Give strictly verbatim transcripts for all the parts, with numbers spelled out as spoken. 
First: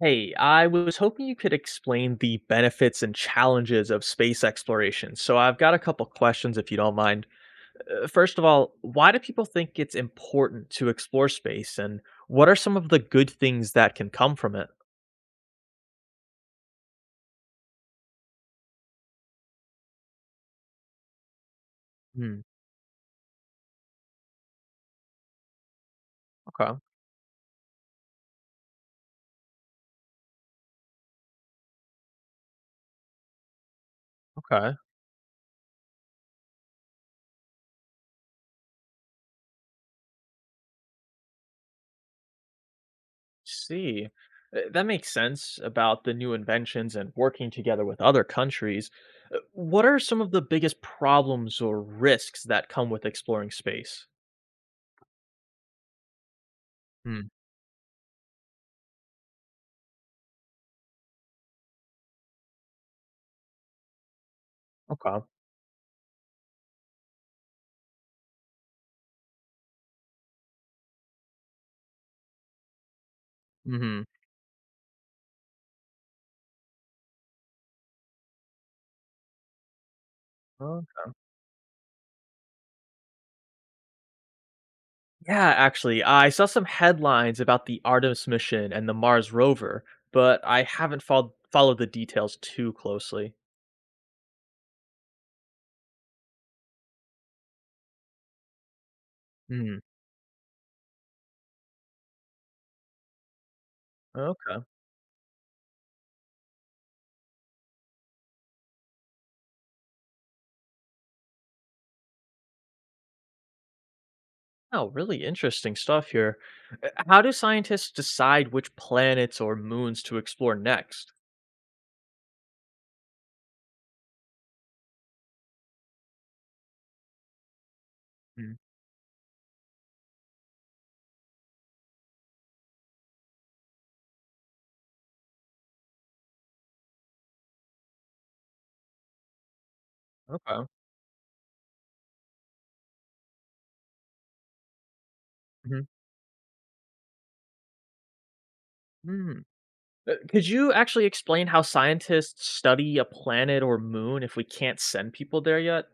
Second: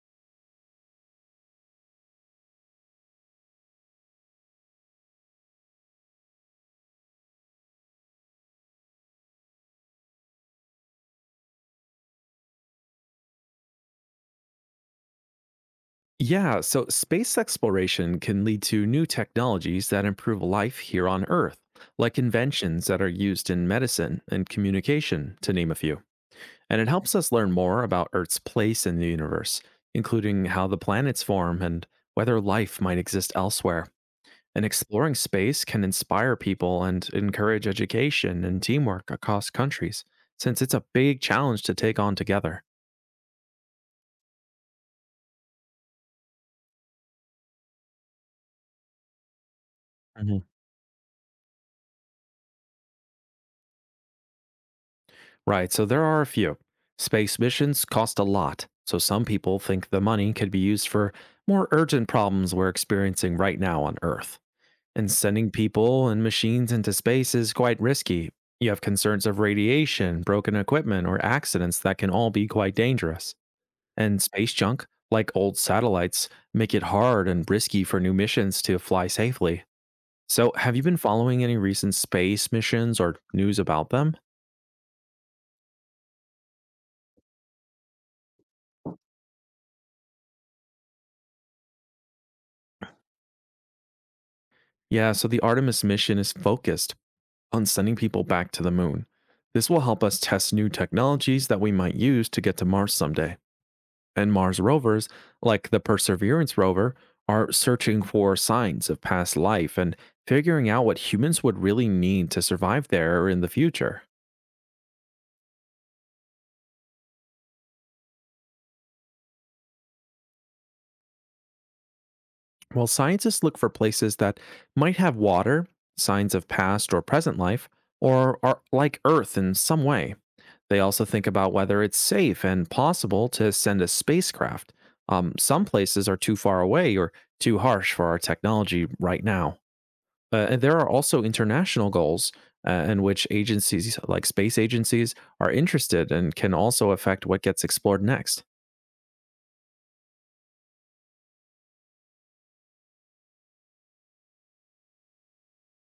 Hey, I was hoping you could explain the benefits and challenges of space exploration. So I've got a couple questions if you don't mind. Uh, First of all, why do people think it's important to explore space and what are some of the good things that can come from it? Yeah, so space exploration can lead to new technologies that improve life here on Earth, like Hmm, inventions that are used in medicine and communication, to name a few. okay. And it helps us learn more about Earth's place in the universe, including how the planets form and whether life might exist elsewhere. And Okay. exploring space can inspire people and encourage education and teamwork across countries, since it's a big challenge to take on together. See. Uh, That makes sense about the new inventions and working together with other countries. Uh, What are some of the biggest problems or risks that come with exploring space? Right, so there are a few. Hmm, Space missions cost a lot, so some people think the money could be used for more urgent problems we're experiencing right now on Earth. And okay. sending people and machines into space is quite risky. You have concerns of radiation, broken equipment, or accidents that can all be quite dangerous. Mhm. And space junk, like old satellites, make it hard and risky for new missions to fly safely. So, have you been following any recent space missions or news about them? Yeah, actually, I saw some headlines about the Artemis mission and the Mars rover, but I haven't followed followed the details too closely. Yeah, so the Artemis mission is focused on sending people back to the moon. This Hmm. will help us test new technologies that we might use to get to Mars someday. And Okay. Mars rovers, like the Perseverance rover, are searching for signs of past life and figuring out what humans would really need to survive there in the future. Oh, really interesting stuff here. Uh, How do scientists decide which planets or moons to explore next? While scientists look for places that might have water, signs of past or present life, or Mm. are like Earth in some way. They also think about whether it's safe and possible to send a spacecraft. Um, some places are too far away or too harsh for our technology right now. Uh, and Okay. there are also international goals uh, in which agencies like space agencies are Mhm. interested and can also affect what gets explored next. Hmm. Uh, Could you actually explain how scientists study a planet or moon if we can't send people there yet?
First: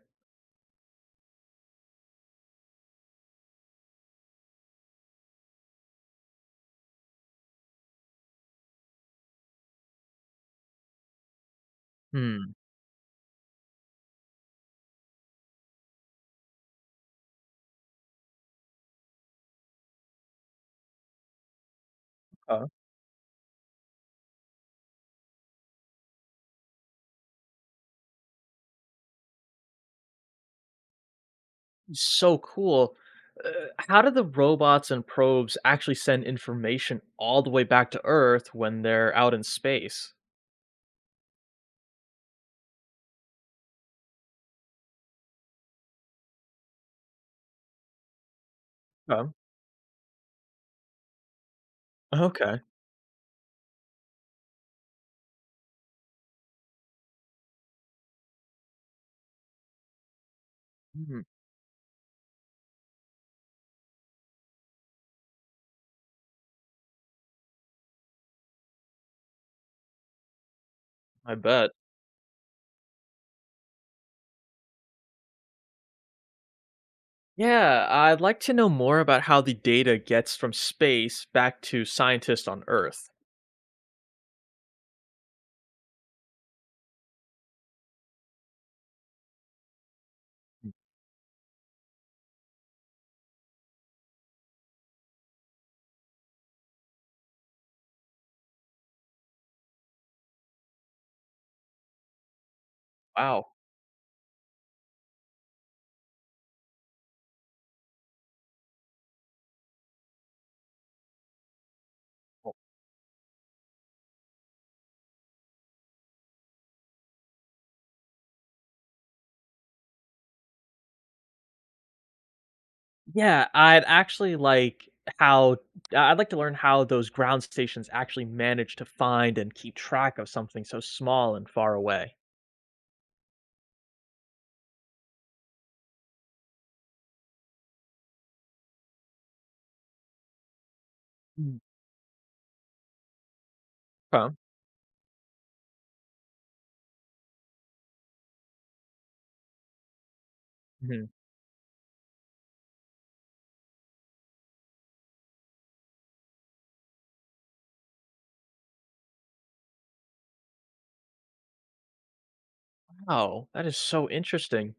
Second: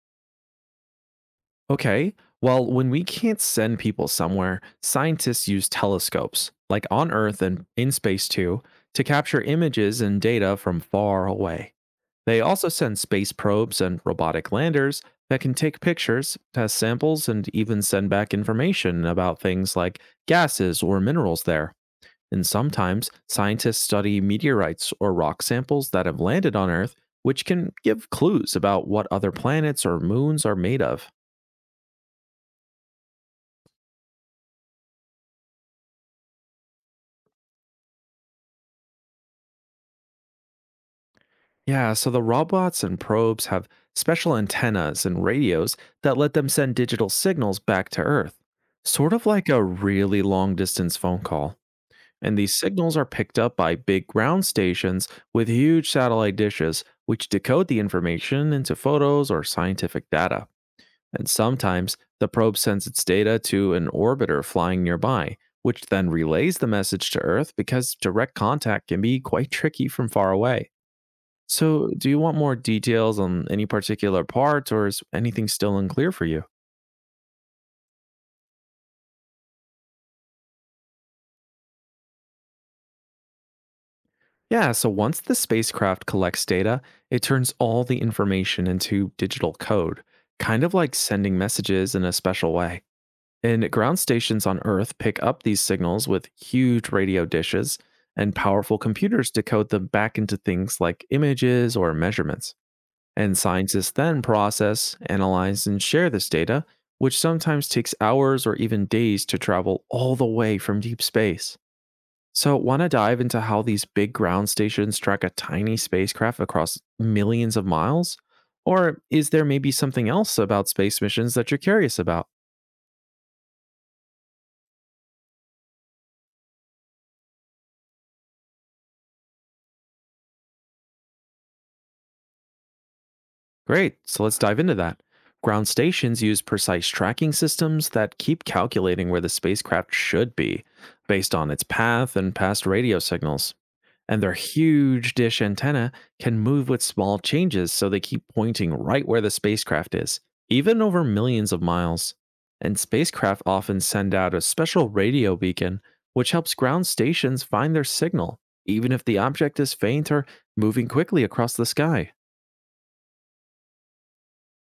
Okay, well, when we can't send people somewhere, scientists use telescopes, like on Earth and in space too, to capture images and data from far away. They Hmm, also send space probes and robotic landers that can take pictures, test samples, and even send back information about things like gases or minerals there. And okay. sometimes scientists study meteorites or rock samples that have landed on Earth, which can give clues about what other planets or moons are made of. So cool. Uh, how do the robots and probes actually send information all the way back to Earth when they're out in space? Yeah, so the robots and probes have special antennas and radios that let them send digital signals back to Earth, sort of Um, like a really long distance phone call. And these okay. signals are picked up by big ground stations with huge satellite dishes, which decode the information into photos or scientific data. Hmm, And sometimes the probe sends its data to an orbiter flying nearby, which then relays the message to Earth because direct contact can be quite tricky from far away. I bet. So, do you want more details on any particular part, or is anything still unclear for you? Yeah, I'd like to know more about how the data gets from space back to scientists on Earth. Yeah, so once the spacecraft collects data, it turns all the information into digital code, kind of like sending messages in a special way. And ground stations on Earth pick up these signals with huge radio dishes, and powerful computers decode them back into things like images or measurements. And Wow. scientists then process, analyze, and share this data, which sometimes takes hours or even days to travel all the way from deep space. So, want to dive into how these big ground stations track a tiny spacecraft across millions of miles? Or is there maybe something else about space missions that you're curious about? Yeah, I'd actually like how I'd like to learn how those ground stations actually manage to find and keep track of something so small and far away. Great, so let's dive into that. Ground stations use precise tracking systems that keep calculating where the spacecraft should be based on Mm. its path and past radio signals. And their huge dish antenna can move with small changes so they keep pointing right where the spacecraft is, even over Okay. millions of miles. And spacecraft often send out a special radio beacon, which helps ground stations find their signal, even if the object is faint or moving quickly across the sky. Oh, that is so interesting.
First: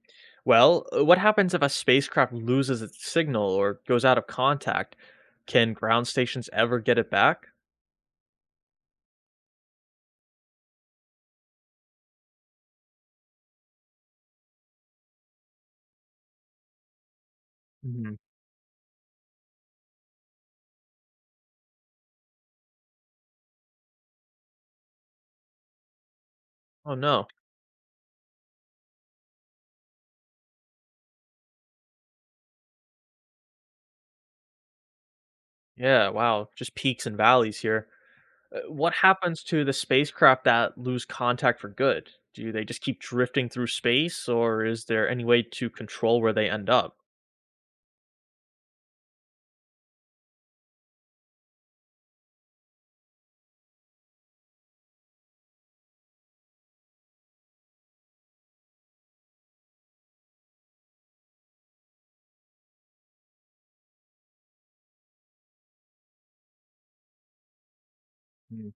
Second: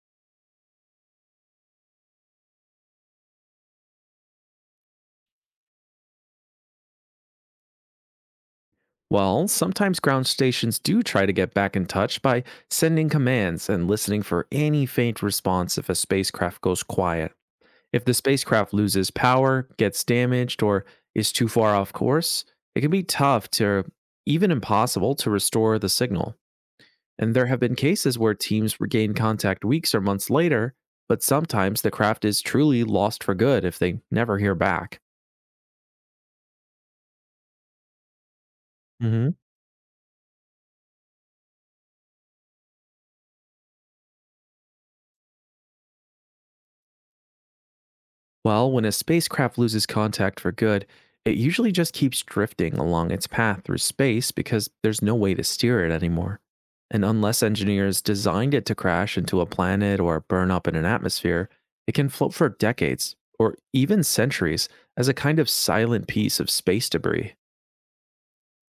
Well, uh, what happens if a spacecraft loses its signal or goes out of contact? Can ground stations ever get it back? Well, sometimes ground stations do try to get back in touch by sending commands and listening for any faint response if a spacecraft goes quiet. If the Mhm. spacecraft loses power, gets damaged, or is too far off course, it can be tough to even impossible to restore the signal. Oh no. And there have been cases where teams regain contact weeks or months later, but sometimes the craft is truly lost for good if they never hear back. Yeah, wow. Just peaks and valleys here. Uh, What hmm happens to the spacecraft that lose contact for good? Do they just keep drifting through space or is there any way to control where they end up? Well, when a spacecraft loses contact for good, it usually just keeps drifting along its path through space because there's no way to steer it anymore. And unless engineers designed it to crash into a planet or burn up in an atmosphere, it can float for decades or even centuries as a kind of silent piece of space debris. Mm.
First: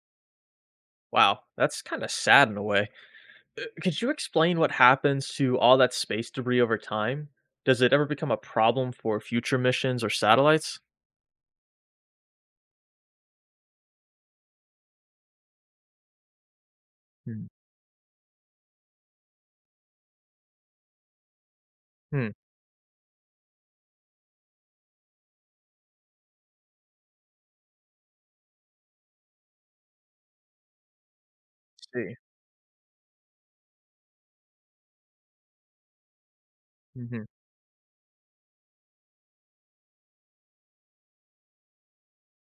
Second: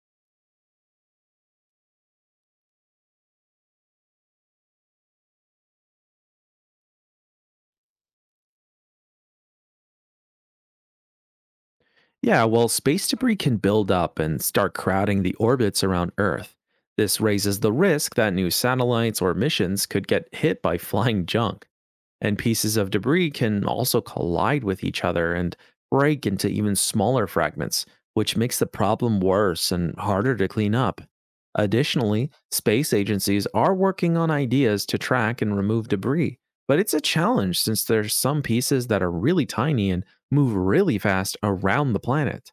Wow, that's kinda sad in a way. Uh, could you explain what happens to all that space debris over time? Does it ever become a problem for future missions or satellites? Yeah, well, space debris can build up and start crowding the orbits around Earth. This Hmm, raises the risk that new satellites or missions could get hit by flying junk. hmm, And pieces of debris can also collide with each other and break into even smaller fragments, which makes the problem worse and harder to clean up. see. Additionally, space agencies are working on ideas to track and remove debris, but it's a Mhm, challenge since there's some pieces that are really tiny and move really fast around the planet.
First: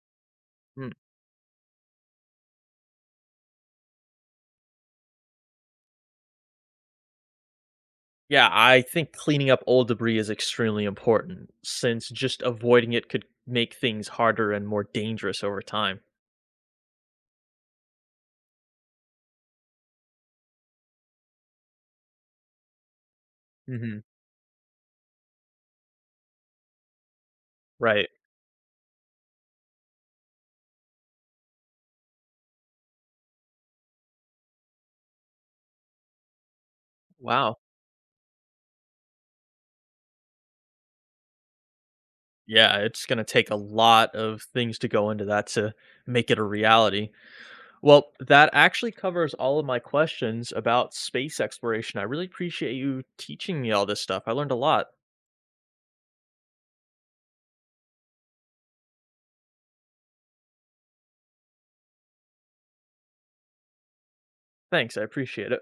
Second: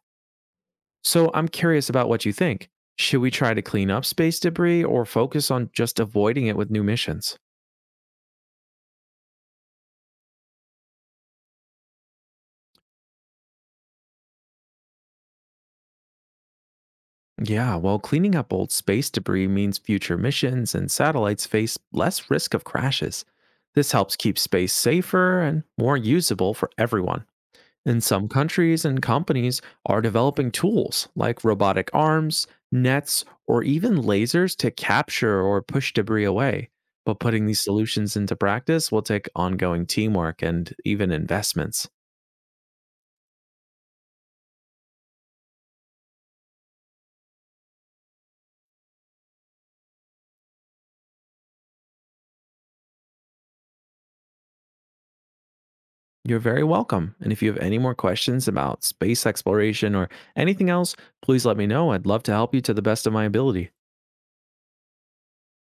hmm. So I'm curious about what you think. Should we try to clean up space debris or focus on just avoiding it with new missions? Yeah, I think cleaning up old debris is extremely important, since just avoiding it could make things harder and more dangerous over time. Yeah, well, cleaning up old space debris means future missions and satellites face less risk of crashes. This Mhm. helps keep space safer and more usable for everyone. And Right. some countries and companies are developing tools like robotic arms, nets, or even lasers to capture or push debris away. But putting Wow. these solutions into practice will take ongoing teamwork and even investments. Yeah, it's gonna take a lot of things to go into that to make it a reality. Well, that actually covers all of my questions about space exploration. I really appreciate you teaching me all this stuff. I learned a lot. You're very welcome. And if you have any more questions about space exploration or anything else, please let me know. I'd love to help you to the best of my ability. Thanks. I appreciate it.